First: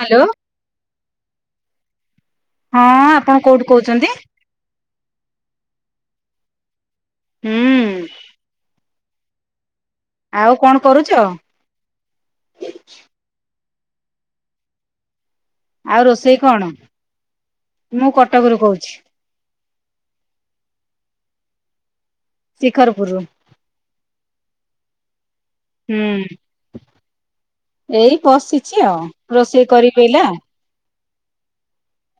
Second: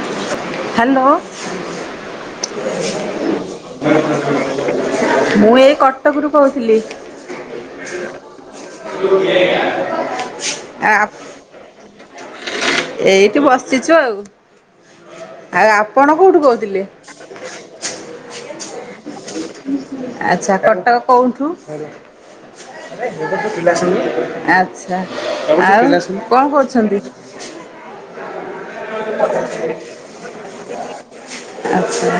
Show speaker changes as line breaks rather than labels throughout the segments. Hello
hello.
ହଁ ଆପଣ କୋଉଠୁ କହୁଛନ୍ତି?
କରୁ କହୁଥିଲି।
ହୁଁ। ଆଉ କଣ
ଆ
କରୁଛ?
ଏଇତ ବସ୍ତୁ ଶିଚୁ ଆଉ। ଆଉ ଆପଣ
ରୋଷେଇ
କୋଉଠୁ
କଣ?
କହୁଥିଲେ?
ମୁଁ କଟକରୁ କହୁଛି
ଆଚ୍ଛା କଟକ କୋଉଠୁ?
ଶିଖରପୁରରୁ।
ଆଚ୍ଛା। କଣ
ହୁଁ ଏଇ
କରୁଛନ୍ତି?
ବସିଛି ଆଉ ରୋଷେଇ
କଛି
କରିବି ଏଇଲା।
[inaudible] ଆଛା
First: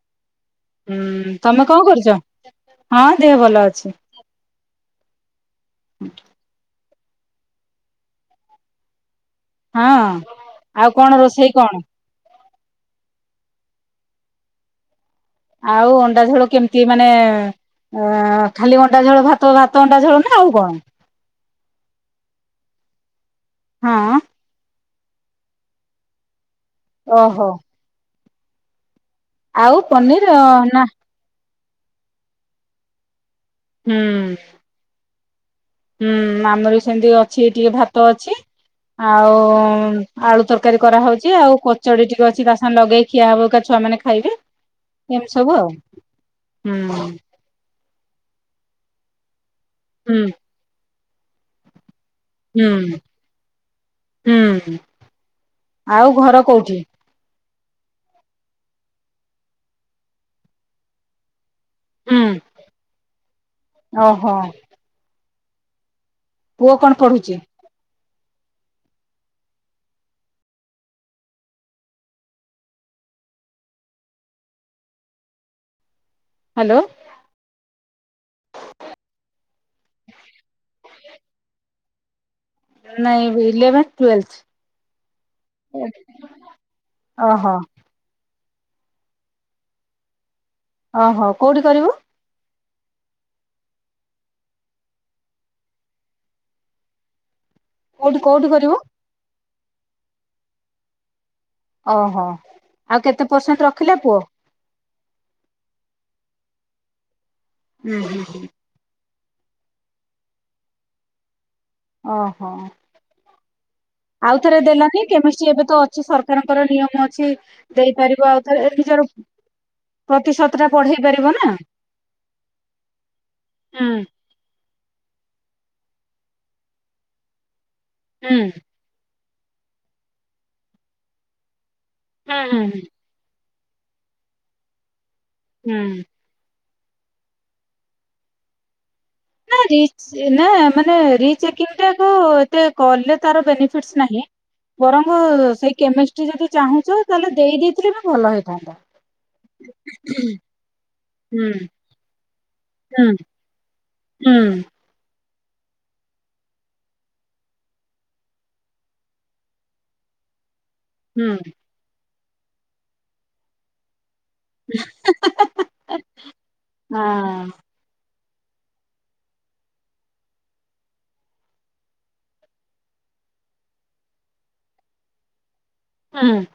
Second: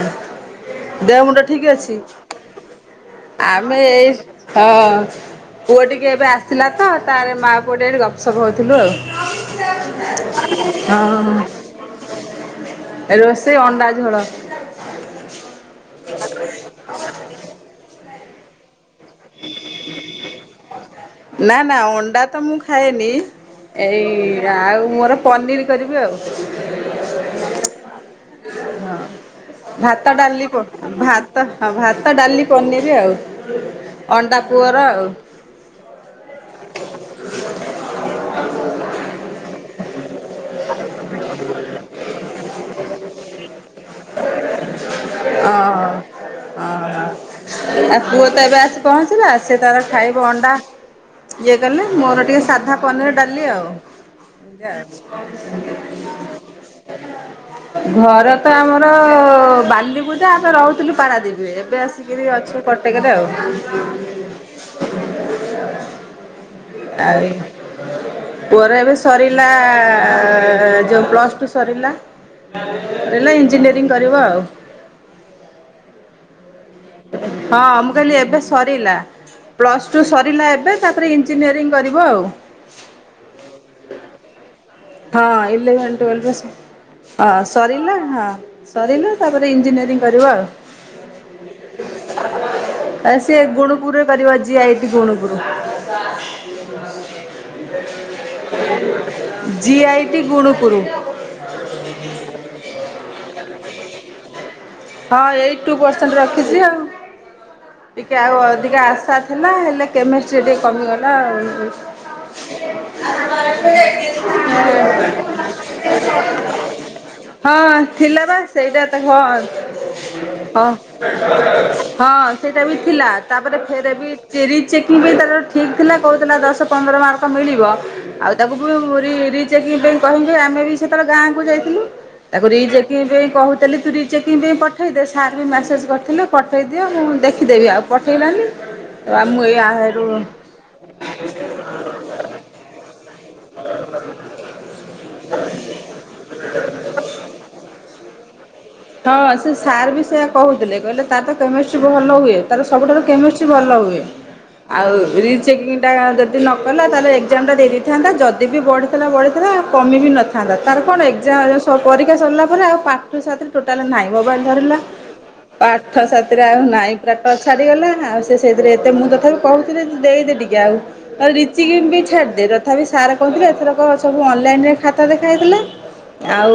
ହୁଁ
ଦେହ ମୁଣ୍ଡ
ତମେ
ଠିକ
କଣ
ଅଛି?
କରୁଛ? ହଁ ଦେହ ଭଲ
ଆମେ
ଅଛି।
ଏଇସ ହଁ ପୁଅ ଟିକେ ଏବେ ଆସିଲା ତ ତାରେ ମାଆ ପୁଅ ଟିକେ ଏଠି ଗପ ସପ ହେଉଥିଲୁ
ହଁ କଣ
ଆଉ। [unintelligible] ହଁ।
ରୋଷେଇ କଣ?
ରୋଷେଇ ଅଣ୍ଡା ଖେଳ।
ଆଉ ଅଣ୍ଡା ଝୋଳ କେମିତି ମାନେ ଅ ଖାଲି ଅଣ୍ଡା ଝୋଳ ଭାତ ଭାତ ଅଣ୍ଡା ଝୋଳ ନା ଆଉ କଣ।
ନା ନା ଅଣ୍ଡା ତ ମୁଁ ଖାଏନି! ଏଇ
ହଁ
ଆଉ ମୁଁର ପନିର କରିବି ଆଉ।
ଓହୋ। ଆଉ
ଭାତ
ପନିର
ଡାଲି ପ
ନା
ଭାତ ହ ଭାତ ଡାଲି ପନିର ଆଉ।
ହୁଁ
ଅଣ୍ଡା ପୁଅର ଆଉ।
ହୁଁ ଆମର ବି ସେମିତି ଅଛି। ଟିକେ ଭାତ ଅଛି ଆଉ ଆଳୁ ତରକାରୀ କରାହେଉଛି। ଆଉ କଚଡି ଟିକେ ଅଛି ତା ସାଙ୍ଗେ ଲଗେଇ ଖିଆ ହବ ଏକ ଛୁଆ ମାନେ ଖାଇବେ। ଏମିତି ସବୁ
ଓ
ଆଉ
ହଅ
ହୁଁ।
ହ। ପୁଅ ତ ଏବେ ଆସି ପହଞ୍ଚିଲା। ସେ ତାର
ହୁଁ
ଖାଇବ ଅଣ୍ଡା ଇଏ କଲେ। ମୋର ଟିକେ ସାଧା
ହୁଁ
ପନିର ଡାଲି ଆଉ।
ହୁଁ। ଆଉ ଘର କୋଉଠି?
[unintelligible] ଘର ତ ଆମର ବାଲି ପୂଜା ଆମେ ରହୁଥିଲୁ ପାରାଦ୍ୱୀପୀ ରେ। ଏବେ ଆସିକିରି
ହୁଁ
ଅଛୁ କଟେକରେ ଆଉ।
ଓହୋ ପୁଅ କଣ
ଆଉ
ପଢୁଛି?
ପୁଅର ଏବେ ସରିଲା, ଯୋଉ ପ୍ଲସ୍ ଟୁ ସରିଲା। ହେଲା ଇଞ୍ଜିନିୟରିଂ କରିବ ଆଉ।
ହ୍ୟାଲୋ।
ହଁ ମୁଁ କହିଲି ଏବେ ସରିଲା। ପ୍ଲସ୍ ଟୁ ସରିଲା ଏବେ ତାପରେ ଇଞ୍ଜିନିୟରିଂ କରିବ ଆଉ।
ନାଇଁ ଇଲେଭେନ୍ ଟୁଏଲ୍ଥ
ହଁ ଇଲେଭେନ୍ ଟୁଏଲଭ୍ ର ସ ହଁ
ଓହୋ
ସରିଲା। ହଁ ହଁ ସରିଲା। ତାପରେ ଇଞ୍ଜିନିୟରିଂ କରିବ ଆଉ।
ଓହୋ କୋଉଠି କରିବୁ?
ଏ ସିଏ ଗୁଣୁପୁରରେ କରିବ ଜି ଆଇ ଟି ଗୁଣୁପୁର।
କୋଉଠି କୋଉଠି କରିବୁ?
ଜି ଆଇ ଟି ଗୁଣପୁରୁ।
ଓହୋ ଆଉ କେତେ ପରସେଣ୍ଟ ରଖିଲା ପୁଅ?
ହଁ ଏଇ ଟୁ ପରସେଣ୍ଟ ରଖିଚି ଆଉ।
ହୁଁ
ଟିକେ
ହୁଁ
ଆଉ
ହୁଁ
ଅଧିକା ଆଶା ହେଲା ହେଲେ କେମିଷ୍ଟ୍ରି ଟିକେ କମିଗଲା ଆଉ।
ଓହୋ। ଆଉ ଥରେ ଦେଲାନି କେମିଷ୍ଟ୍ରି ଏବେ ତ ଅଛି ସରକାରଙ୍କର ନିୟମ ଅଛି ଦେଇପାରିବ ଆଉ ଥରେ। ଏ ନିଜ
ଏ ହଁ ହଁ
ପାରିବ ନା।
ହଁ ସେଇଟା ବି ଥିଲା। ତାପରେ
ହୁଁ
ଫେରେବି ଚିରି ଚେକିଂ ବି ତାର ଠିକ ଥିଲା, କହୁଥିଲା ଦଶ ପନ୍ଦର ମାର୍କ ମିଳିବ। ଆଉ
ହୁଁ
ତାକୁ ବି ରି ରିଚେକିଂ ପାଇଁ କହିଲୁ। ଆମେ ବି ସେତେବେଳେ ଗାଁକୁ ଯାଇଥିଲୁ।
ହୁଁ
ତାକୁ
ହୁଁ
ରିଚେକିଂ ପାଇଁ କହୁ ତାହେଲେ ତୁ ରିଚେକିଂ ପାଇଁ ପଠେଇଦେ ସାର୍ ବି
ହୁଁ
ମେସେଜ୍
ହୁଁ।
କରିଥିଲେ। ପ ପଠେଇଦିଅ ମୁଁ ଦେଖିଦେବି ଆଉ ପଠେଇଲାନି। ଆଉ ମୁଁ ଏଇ
ନାହିଁ
ଆରୁ
ଏ ନା ମାନେ ରିଚେକିଙ୍ଗ ଟାକୁ ଏତେ କଲେ ତାର ବେନିଫିଟ୍ସ
ହ [inaudible]
ବରଂ ସେଇ କେମିଷ୍ଟ୍ରି ଯଦି ଚାହୁଁଚ ତାହେଲେ ଦେଇ ଦେଇଥିଲେ ବି ଭଲ ହେଇଥାନ୍ତା।
ହଁ ସେ ସାର୍ ବି ସେୟା କହୁଥିଲେ। କହିଲେ ତାର ତ
ହୁଁ
କେମିଷ୍ଟ୍ରି ଭଲ ହୁଏ। ତାର ସବୁଠାରୁ
ହୁଁ
କେମିଷ୍ଟ୍ରି ଭଲ ହୁଏ।
ହୁଁ
ଆଉ ରିଚ୍ ଚେକିଂଟା ଯଦି ନ କଲା। ତାହେଲେ ଏକ୍ଜାମ ଟା ଦେଇ ଦେଇଥାନ୍ତା। ଯଦି ଯଦି ବଢିଥିଲା ବଢିଥିଲା କମି ବି ନଥାନ୍ତା। ତାର କଣ
ହୁଁ
ଏକ୍ଜାମ ସ ପରି କ୍ଷା ସରିଲା ପରେ ଆଉ ପାଠ ସାଥିରେ ଟୋଟାଲି ନାହିଁ। ମୋବାଇଲ୍ ଧରିଲା ପାଠ ସାଥିରେ ଆଉ ନାଇ ପୁରା ଟଚ୍
ହଁ।
ଛାଡିଗଲା ଆଉ ସେ ସେଇଥିରେ ଏତେ ମୁଁ ତଥାପି କହୁଥିଲି ତୁ ଦେଇଦେ ଟିକେ ଆଉ ରିଚେକିଙ୍ଗ୍ ପାଇଁ ଛାଡିଦେ ତଥାପି ସାର୍ କହୁଥିଲେ ଏଥରକ ସବୁ ଅନଲାଇନ୍ ରେ ଖାତା ଦେଖାହେଇଥିଲା।
ହୁଁ
ଆଉ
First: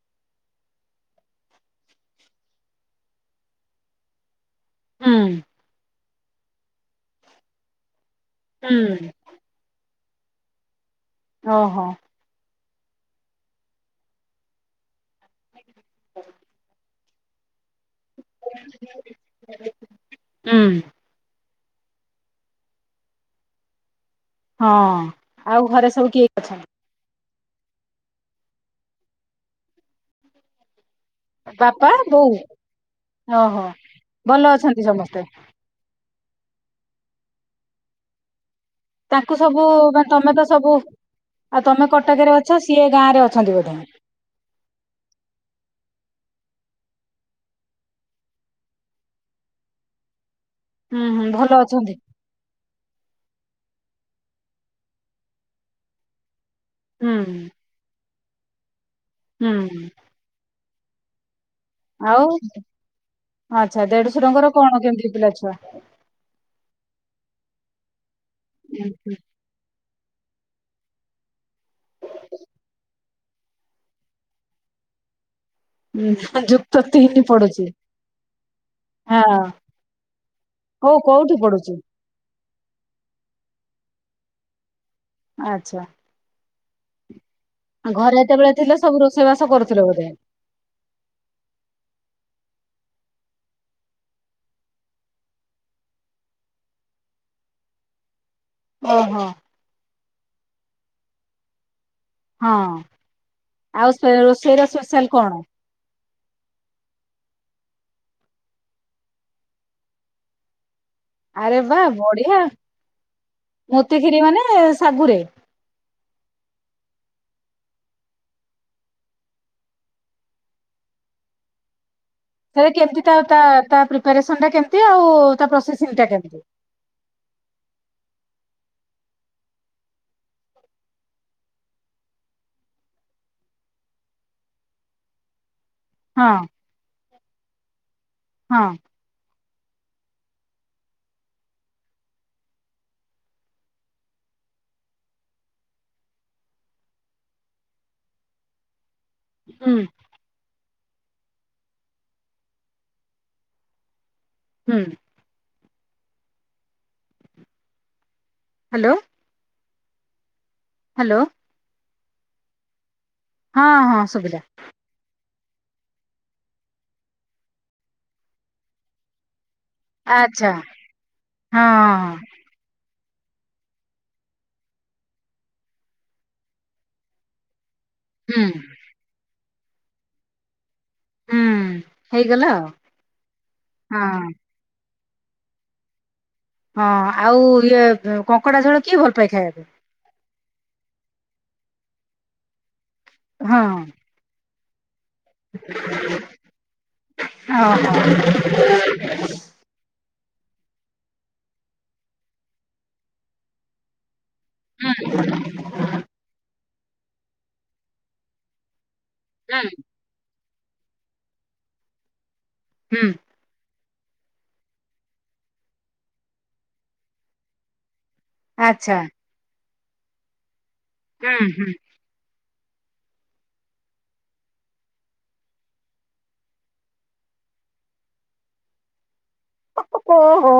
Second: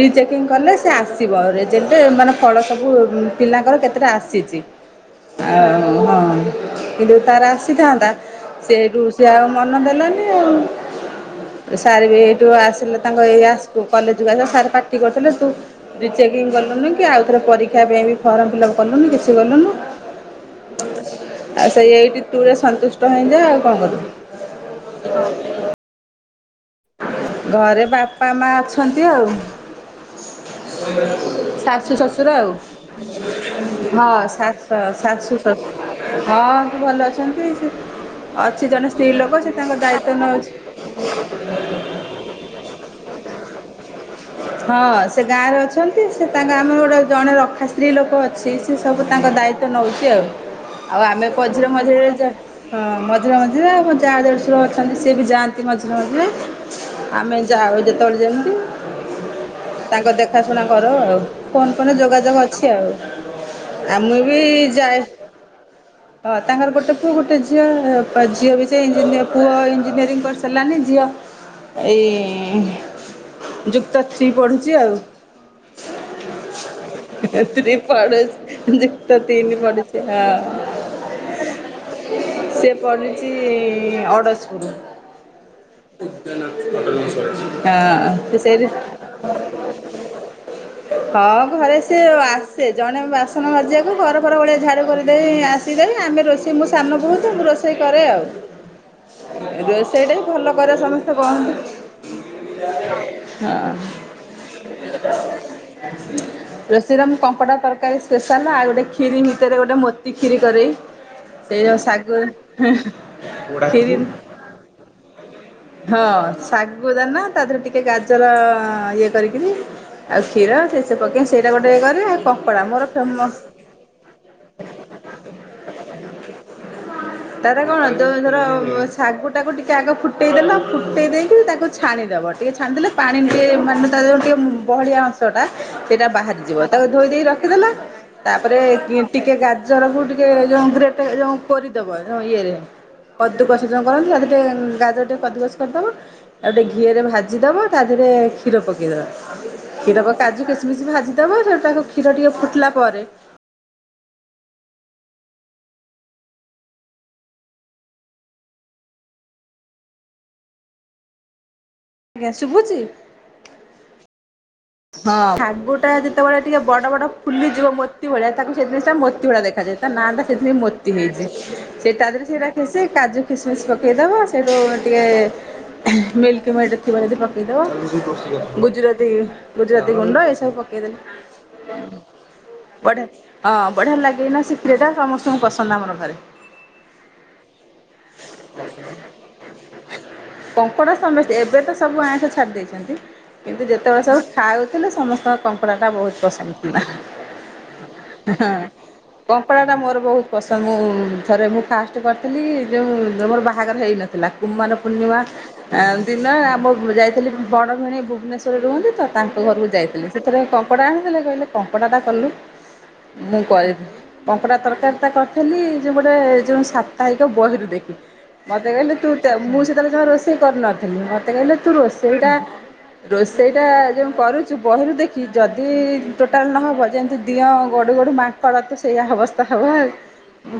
ରିଚେକିଂ କଲେ ସେ ଆସିବ। ରେଜଲ୍ଟ ମାନେ ଫଳ ସବୁ ପିଲାଙ୍କର କେତେଟା ଆସିଚି।
ହୁଁ
ଆ, ହଁ କିନ୍ତୁ ତାର ଆସିଥାନ୍ତା। ସେଇଟୁ
ହୁଁ
ସିଏ ଆଉ ମନ ଦେଲାନି ଆଉ ଏ
ଓହୋ
ସାର୍ ବି ଏଇଟୁ ଆସ ଥିଲେ ତାଙ୍କ ଏରିଆ ସ୍କୁ କଲେଜ୍ କୁ ଆ ତାଙ୍କ ସାର୍ ପାଟି କରିଥିଲେ ତୁ ରିଚେକିଂ କଲୁନିକି। ଆଉ ଥରେ ପରୀ କ୍ଷା ପାଇଁ ବି ଫର୍ମ ଫିଲ୍ଅପ କଲୁନି। କିଛି କଲୁନୁ
ହୁଁ
ଆଉ ସେଇ ଏଇଟି ଟୁରେ ସନ୍ତୁଷ୍ଟ ହେଇଯା ଆଉ କଣ କରିବୁ।
ହଁ ଆଉ ଘରେ ସବୁ କିଏ ଅଛନ୍ତି?
ଘରେ ବାପା ମା ଅଛନ୍ତି ଆଉ।
ବାପା
ଶାଶୁ
ବୋଉ
ଶଶୁର ଆଉ।
ଓହୋ
ହଁ
ଭଲ
ଶାଶ
ଅଛନ୍ତି ସମସ୍ତେ।
ଶାଶୁ ଶଶୁ ହଁ ସେ ଭଲ ଅଛନ୍ତି। ସେ ଅଛ ସେ ଜଣେ ସ୍ତ୍ରୀ
ତାଙ୍କୁ
ଲୋକ ସେ
ସବୁ
ତାଙ୍କ
ମାନେ
ଦାୟିତ୍ୱ
ତମେ ତ ସବୁ
ନଉଛି।
ଆଉ ତୋମେ କଟକରେ ଅଛ। ସିଏ ଗାଁ ରେ ଅଛନ୍ତି ବୋଧେ?
ହଁ ସେ ଗାଁରେ ଅଛନ୍ତି ସେ ତାଙ୍କ ଆମର ଗୋଟେ ଜଣେ ରଖା ସ୍ତ୍ରୀ ଲୋକ ଅଛି। ସିଏ ସବୁ ତାଙ୍କ ଦାୟିତ୍ୱ ନଉଚି ଆଉ ଆଉ
ହୁଁ ହୁଁ
ଆମେ
ଭଲ
ମଝିରେ
ଅଛନ୍ତି।
ମଝିରେ ଯା ହଁ ମଝିରେ ମଝିରେ, ଆମ ଯା ଦେଢଶୁର ଅଛନ୍ତି ସିଏ ବି ଯାଆନ୍ତି ମଝିରେ ମଝିରେ। ଆମେ
ହୁଁ
ଯାଉ ଯେତେବେଳେ ଯେମିତି
ହୁଁ।
ତାଙ୍କ ଦେଖାଶୁଣା କରୁ ଆଉ। ଫୋନ ଫାନ
ଆଉ
ଯୋଗାଯୋଗ ଅଛି
ଆଚ୍ଛା
ଆଉ ମୁଁ ବି
ଦେଢଶୁରଙ୍କର କଣ
ଯାଏ
କେମିତି ପିଲା ଛୁଆ?
ହଁ ତାଙ୍କର ଗୋଟେ ପୁଅ ଗୋଟେ ଝିଅ ଝିଅ ବି
ଉଁ ହୁଁ
ଇଞ୍ଜିନିଅର ପୁଅ ଇଞ୍ଜିନିୟରିଂ କରିସାରିଲାନି। [inaudible] ଏଇ ଯୁକ୍ତ ଥ୍ରୀ ପଢୁଛି ଆଉ।
[inaudible] ହୁଁ ଯୁକ୍ତଥ୍ରୀ ହିଁ ପଡୁଛି
ଥ୍ରୀ ପଡୋଶୀ ଯୁକ୍ତ
ହଁ
ତିନି ପଡୁଛି ହଁ
ହଉ କୋଉଠି ପଢୁଛି?
କରୁଛି ଅଡସପୁରୁ
ଆଚ୍ଛା।
[unintelligible] [inaudible]
ଘରେ
ହଁ
ଯେତେବେଳେ
ସେଇଠି
ଥିଲେ ସବୁ ରୋଷେଇବାସ କରୁଥିଲେ ବୋଧେ?
ହଁ ଘରେ ସେ ଆସ ସେ ଜଣେ ବାସନ ମାଜିବାକୁ ଘର ଫର ଓଲେଇକି ଝାଡୁ କରିଦେଇ ଆସିଦେବେ ଆମେ ରୋଷେଇ ମୁଁ ସାନ ବୋହୁ ତ ମୁଁ ରୋଷେଇ ରୋଷେଇ କରେ
ଓହୋ।
ଆଉ ରୋଷେଇ ଟା ଭଲ କରେ ସମସ୍ତେ କହନ୍ତିୁ।
ହଁ ଆଉ ରୋଷେଇର ସ୍ପେଶାଲ କଣ?
ରୋଷେଇରେ କଙ୍କଡା ତରକାରୀ ସ୍ପେଶାଲ ଆଉ ଗୋଟେ ଖିରି ଭିତରେ ଗୋଟେ ମୋତି ଖିରି କରେ।
ଆରେ
ସେଇ
ବା
ଶାଗୁ [inaudible]
ବଢିଆ ମୋତିଖିରି ମାନେ ଶାଗୁରେ।
ହଁ ଶାଗୁ ଦାନା ତା ଦେହରେ ଟିକେ ଗାଜର ଇଏ କରିକିରି ଆଉ କ୍ଷୀର ସେସ ପକେଇ ସେଇଟା ଗୋଟେ ଇଏ କରେ
ସେ
କଙ୍କଡ଼ା ମୋର
କେମିତି ତା ତା
ଫେମସ୍
ତା ପ୍ରିପାରେସନ୍ଟା କେମିତି ଆଉ ତା ପ୍ରୋସେସିଂଟା କେମତି?
ତାର କଣ ତମେ ଧର ଶାଗୁଟାକୁ ଟିକେ ଆଗ ଫୁଟ ଫୁଟାଇଦେଲ ଫୁଟେଇ ଦେଇକି ତାକୁ ଛାଣିଦେବ ଟିକେ ଛାଣିଦେଲେ ପାଣି ଟିକେ ମାନେ ତା ଯେଉଁ ଟିକେ ବହଳିଆ ଅଂଶ ଟା ସେଇଟା
ହଁ
ବାହାରିଯିବ ତାକୁ ଧୋଇ ଦେଇେଇ ରଖିଦେଲ ତାପରେ
ହଁ
ଟିକେ ଗାଜାର ର ଟିକେ ଯୋଉ ଗ୍ରେଟ ରେ ଯୋଉ କୋରି କରିଦବ ଯୋଉଁ ଇଏରେ କଦୁକସଜନ କରନ୍ତୁ ସେ ଟରେ ଗାଜର [inaudible] କାଦୁକସ କରିଦବା ଆଉ ଗୋଟେ ଘିଅ ରେ ଭାଜିଦବା ତା ଦେହରେ କ୍ଷୀର ପ
ହୁଁ
କ୍ଷୀର କାଜୁ କିସମିସ ଭାଜିଦବ ତାକୁ କ୍ଷୀର ଟିକେ ଫୁଟିଲା ପରେ
ହୁଁ ହ୍ୟାଲୋ। ହ୍ୟାଲୋ।
ଆଜ୍ଞା ଶୁଭୁଚି।
ହଁ ହଁ ସୁଭିଲା।
ଶାଗୁ ଟା ଯେତେବେଳେ ଟିକେ ବଡ ବଡ ଫୁଲି ଯିବ ମୋର୍ତି ଭଳିଆ ତାକୁ ସେ ଜିନି ଟା ମୋତି ଭଳିଆ ଦେଖ ତା ନାଆଁ ଟା ସେଥି
ଆଚ୍ଛା
ପାଇଁ ମୋତି ହେଇଛି
ହଁ
ସେ
ହଁ
ତାଦିରେ ସେଇଟା ଖେସେ କାଜୁ କିସମିସ ପକାଇଦେବା ସେଇଠୁ ଟିକେ ମିଲ୍କି ମେଡ଼୍ ଥିବ ଯଦି ପକାଇଦେବ
ହୁଁ।
ଗୁଜୁରାତି ଗୁଜୁରତି ଗୁଣ୍ଡ ଏସବୁ ପ
ହୁଁ
କୁଆଡ଼େ
ହେଇଗଲା ଆଉ।
ହଁ ବଢିଆ ଲାଗିବ
ହଁ।
ନା ଖିରି ଟା। ସମସ୍ତଙ୍କୁ ପସନ୍ଦ ଆମର ଘରେ।
ହଁ ଆଉ ଇଏ କଙ୍କଡ଼ା ଝୋଳ କିଏ ଭଲ ପାଏ ଖାଇବାକୁ?
କଙ୍କଡ଼ା ସମସ୍ତେ ଏବେ ତ ସବୁ ଆଇଁସ ଛାଡ଼ି ଦେଇେଇଛନ୍ତି କିନ୍ତୁ
ହଁ
ଯେତେବେଳେ ସବୁ ଖାଉଥିଲେ ସମସ୍ତଙ୍କ କଙ୍କଡ଼ାଟା ବହୁତ ପସନ୍ଦ ଥିଲା।
ଓହୋ ହୁଁ
ହଁ କଙ୍କଡ଼ାଟା ଟା ମୋର ବହୁତ ପସ ମୁ ଥରେ ମୁଁ ଫାଷ୍ଟ କରିଥିଲି ଯେଉଁ ମୋର ବାହାଘର ହେଇନଥିଲା। କୁମ୍ଭାର ପୂର୍ଣ୍ଣିମା ଆ ଦିନ ଆମ ଯାଇଥିଲି ବଡ଼ଭି ନେଇଭୁବନେଶ୍ୱରରେ ରୁହନ୍ତି ତ ତାଙ୍କ
ହୁଁ
ଘରକୁ ଯାଇଥିଲି ସେଥିରେ କଙ୍କଡ଼ା ଆଣିଥିଲେ କହିଲେ କଙ୍କଡ଼ାଟା କଲୁ
ହୁଁ
ମୁଁ କରି କଙ୍କଡା ତରକାରୀ ତା କରିଥେଲି ଯେ ଗୋଟେ ଯୋଉ ସାପ୍ତାହିକ ବହିରୁ ଦେଖି। ମତେ କହିଲେ
ଆଚ୍ଛା।
ତୁ ମୁଁ ସେତେବେଳେ ଯମା ରୋଷେଇ କରୁନଥିଲି ମତେ
ହୁଁ
କହିଲେ ତୁ
ହୁଁ
ରୋଷେଇ ଟା ରୋଷେଇଟା ଯେ କରୁଛୁ ବହିରୁ ଦେଖି ଯଦି ଟୋଟାଲ ନହବ ଯେମିତି ଦିଅଁ ଗଢୁ ଗଢୁ ମାଙ୍କଡ଼ ତ ସେଇଆ ହବ ସ୍ ହବ ଆଉ
ଓହୋ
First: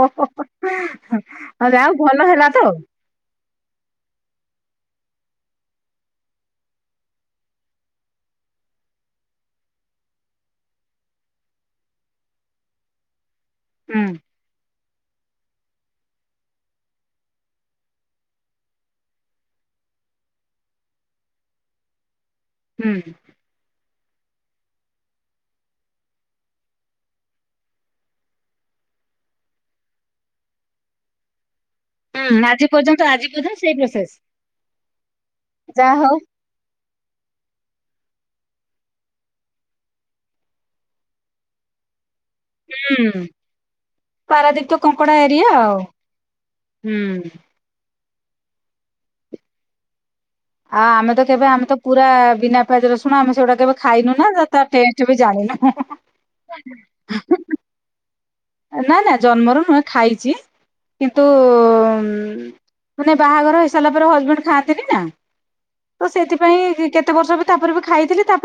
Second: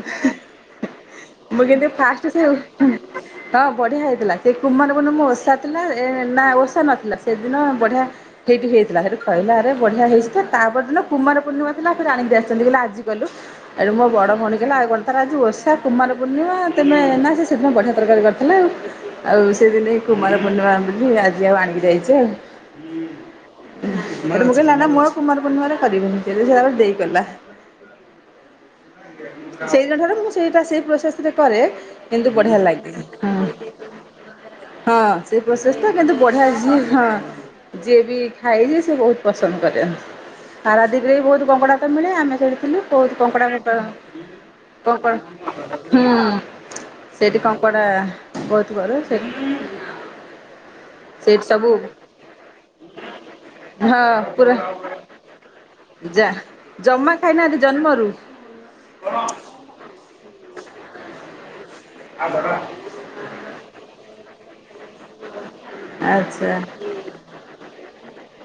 ମୁଁ କିନ୍ତୁ
ଯାହଉ ଭଲ
ଫାଷ୍ଟେ
ହେଲା
ସେଉ
ତ।
ହଁ ବଢ଼ିଆ ହେଇଥିଲା ସେ କୁମାର ପୂଣ୍ଣମି ଓଷା ଥିଲା ଏ ନା ଓଷା ନଥିଲା ସେଦିନ ବଢ଼ିଆ ସେଇଠି ହେଇଥିଲା ହେଠୁ କହିଲା ଆରେ ବଢିଆ ହେଇଚିତ ତାପରଦିନ କୁମାର ପୂର୍ଣିମା ଥିଲା ସେ ଆଣିକି ଆସିଛନ୍ତି କହିଲେ ଆଜି କଲୁ। ଏଠୁ
ହୁଁ
ମୋ ବଡ ଭଉଣି କହିଲା ଆଉ କଣ ତାର ଆଜି ଓଷା କୁମାର ପୂର୍ଣ୍ଣିମା ତେମେ ନା ସେ ସେଦିନ ବଢ଼ିଆ ତରକାରୀ କରିଥିଲେ ଆଉ ସେଦିନେ କୁମାର ପୂର୍ଣ୍ଣିମା ବୋଲି ଆଜିଆଉ ଆଣିକି ଯାଇଛି ଆଉ।
ହୁଁ
ମୁଝେ ନା ନା ମୁଁ ଆଉ କୁମାର ପୁର୍ଣିମାରେ କରିବିନି ଯଦିସେମାନେ ଦେଇ ପାରବା। ସେଇଦିନ ଠାରୁ ମୁଁ ସେଇଟା ସେଇ ପ୍ରୋସେସ ରେ କରେ, କିନ୍ତୁ
ହୁଁ
ବଢିଆ
ଆଜି
ଲାଗେ
ପର୍ଯ୍ୟନ୍ତ ଆଜି
ହଁ।
ବଧେ ସେଇ ପ୍ରୋସେସ
ହଁ ସେଇ ପ୍ରୋସେସ ଟା କିନ୍ତୁ ବଢିଆ ହେଇଛିହଁ ଯିଏ ବି ଖାଇଯେ ସିଏ ବହୁତ ପସନ୍ଦ କରେ ହାରା ଦିପରେ ବି ବହୁତ କଙ୍ଗଡ଼ା ତ ମିଳେ ଆମେ ଖେଳିଥିଲୁ କୋଉଠୁ
ହୁଁ
କଙ୍କଡା ବେପାର
ପାରାଦୀପ ତ
କଣ
କଙ୍କଡା ଏରିଆ ଆଉ।
କଣ ହୁଁ
ହୁଁ।
ସେଠି କଙ୍କଡ଼ା ବହୁତ ବଡ଼ ସେଠିତି [unintelligible]
ଆଉ ଆମେ ତ କେବେ ଆମେ ତ ପୁରା ବିନା ପା ପିଆଜ ରସୁଣ ଆମେ ସେଗୁଡା କେବେ
ହଁ
ଖାଇନୁ ନା
ପୁରା
ତା ଟେଷ୍ଟ ବି ଜାଣିନୁ ହୁଁ ହୁଁ ହୁଁ
ସେ ମରୁ।
ନା ନା ଜନ୍ମରୁ ନୁହେଁ ଖାଇଛି କିନ୍ତୁ ହ ମାନେ ବାହାଘର ହେଇସାରିଲା ପରେ ହଜବେଣ୍ଡ ଖାଆନ୍ତିନି ତ
ଆଚ୍ଛା
ସେଥିପାଇ କେତେ ବର୍ଷ ବି ତାପରେ ବି ଖାଇଥିଲି ତା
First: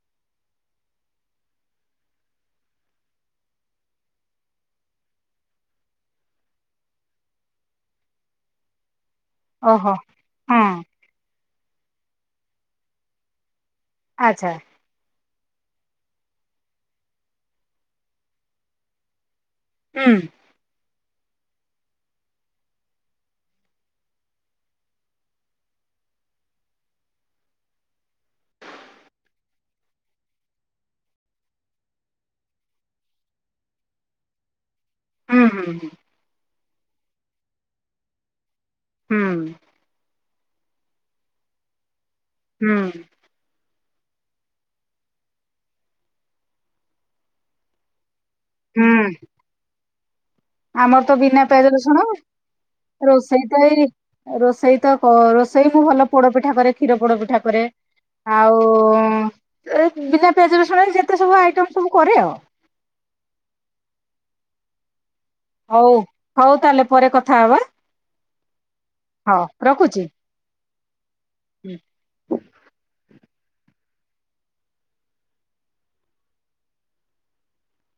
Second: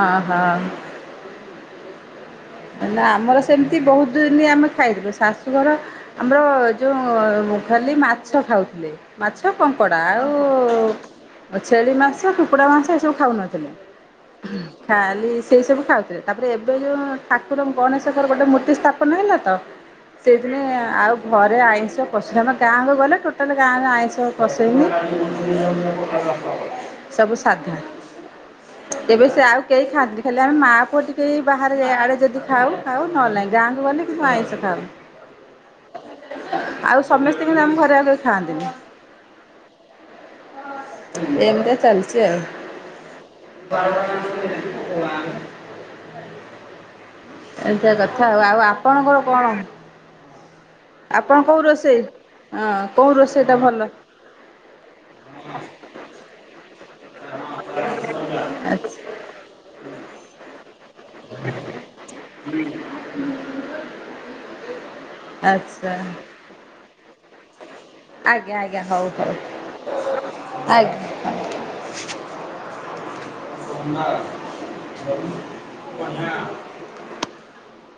ହ ହ ନାଁ ଆମର ସେମିତି ବହୁତ ଦିନି ଆମେ ଖାଇଥିଲୁ ଶାଶୁଘର ଆମର ଯୋଉ ମୁଁ ଖାଲି ମାଛ ଖାଉଥିଲି। ମାଛ
ଓହୋ।
କଙ୍କଡ଼ା ଆଉ
ହଁ
ଛେଳି ମାଂଛ କୁକୁଡ଼ା ମାଂଛ ଏସବୁ ଖାଉନଥିଲେ।
ଆଚ୍ଛା
ଖାଲି ସେଇ ସବୁ ଖାଉଥିଲେ ତାପରେ ଏବେ ଯୋଉ ଠାକୁର ଗଣେଶଙ୍କର ଗୋଟେ ମୂର୍ତ୍ତି ସ୍ଥାପନ ହେଲା ତ
ହୁଁ
ସେଇଦିନେ ଆଉ ଘରେ ଆଇଁଷ ପସିଅନି ଗାଁକୁ ଗଲେ ଟୋଟାଲ ଗାଁରେ ଆଇଁଷ ପଷେନି ସବୁ ସାଧା ଏବେ ସେ ଆଉ କେହି ଖାତି ଖାଲି ଆମେ ମା ପୁଅ ଟିକେ ବାହାରେ ଯେ ଆଡେ ଯଦି ଖାଉ ଖାଉ ନହେଲେ ନାହିଁ ଗାଁକୁ ଗଲେ କିନ୍ତୁ ଆଇଁଷ ଖାଉ
ହୁଁ ହୁଁ ହୁଁ।
ଆଉ ସମସ୍ତେ କିନ୍ତୁ ଆମ ଘରେ ଆଗରୁ ଖାଆନ୍ତିନି।
ହୁଁ।
ଏମତିଆ ଚାଲଛି।
ହୁଁ।
[inaudible] ଏଟା କଥା ଆଉ ଆଉ
ହୁଁ
ଆପଣଙ୍କର କଣ?
ଆମର ତ
ଆପଣ
ବିନା
କୋଉ
ପିଆଜ
ରୋଷେଇ?
ରସୁଣ।
ହଁ କୋଉ
ରୋଷେଇ
ରୋଷେଇଟା
ତ
ଭଲ?
ଏଇ ରୋଷେଇ ତ କ ରୋଷେଇ ମୁଁ ଭଲ ପୋଡ ପିଠା କରେ। କ୍ଷୀର ପୋଡ ପିଠା କରେ ଆଉ
ଆଚ୍ଛା
ଏ ବିନା ପିଆଜ ରସୁଣରେ ଯେତି
ହୁଁ।
ହଉ ହଉ ତାହେଲେ ପରେ କଥା ହବା।
ଆଜ୍ଞା ଆଜ୍ଞା। ହଉ ହଉ
ହଁ ରଖୁଛି।
ଆଜ୍ଞା।
ହୁଁ।
[inaudible]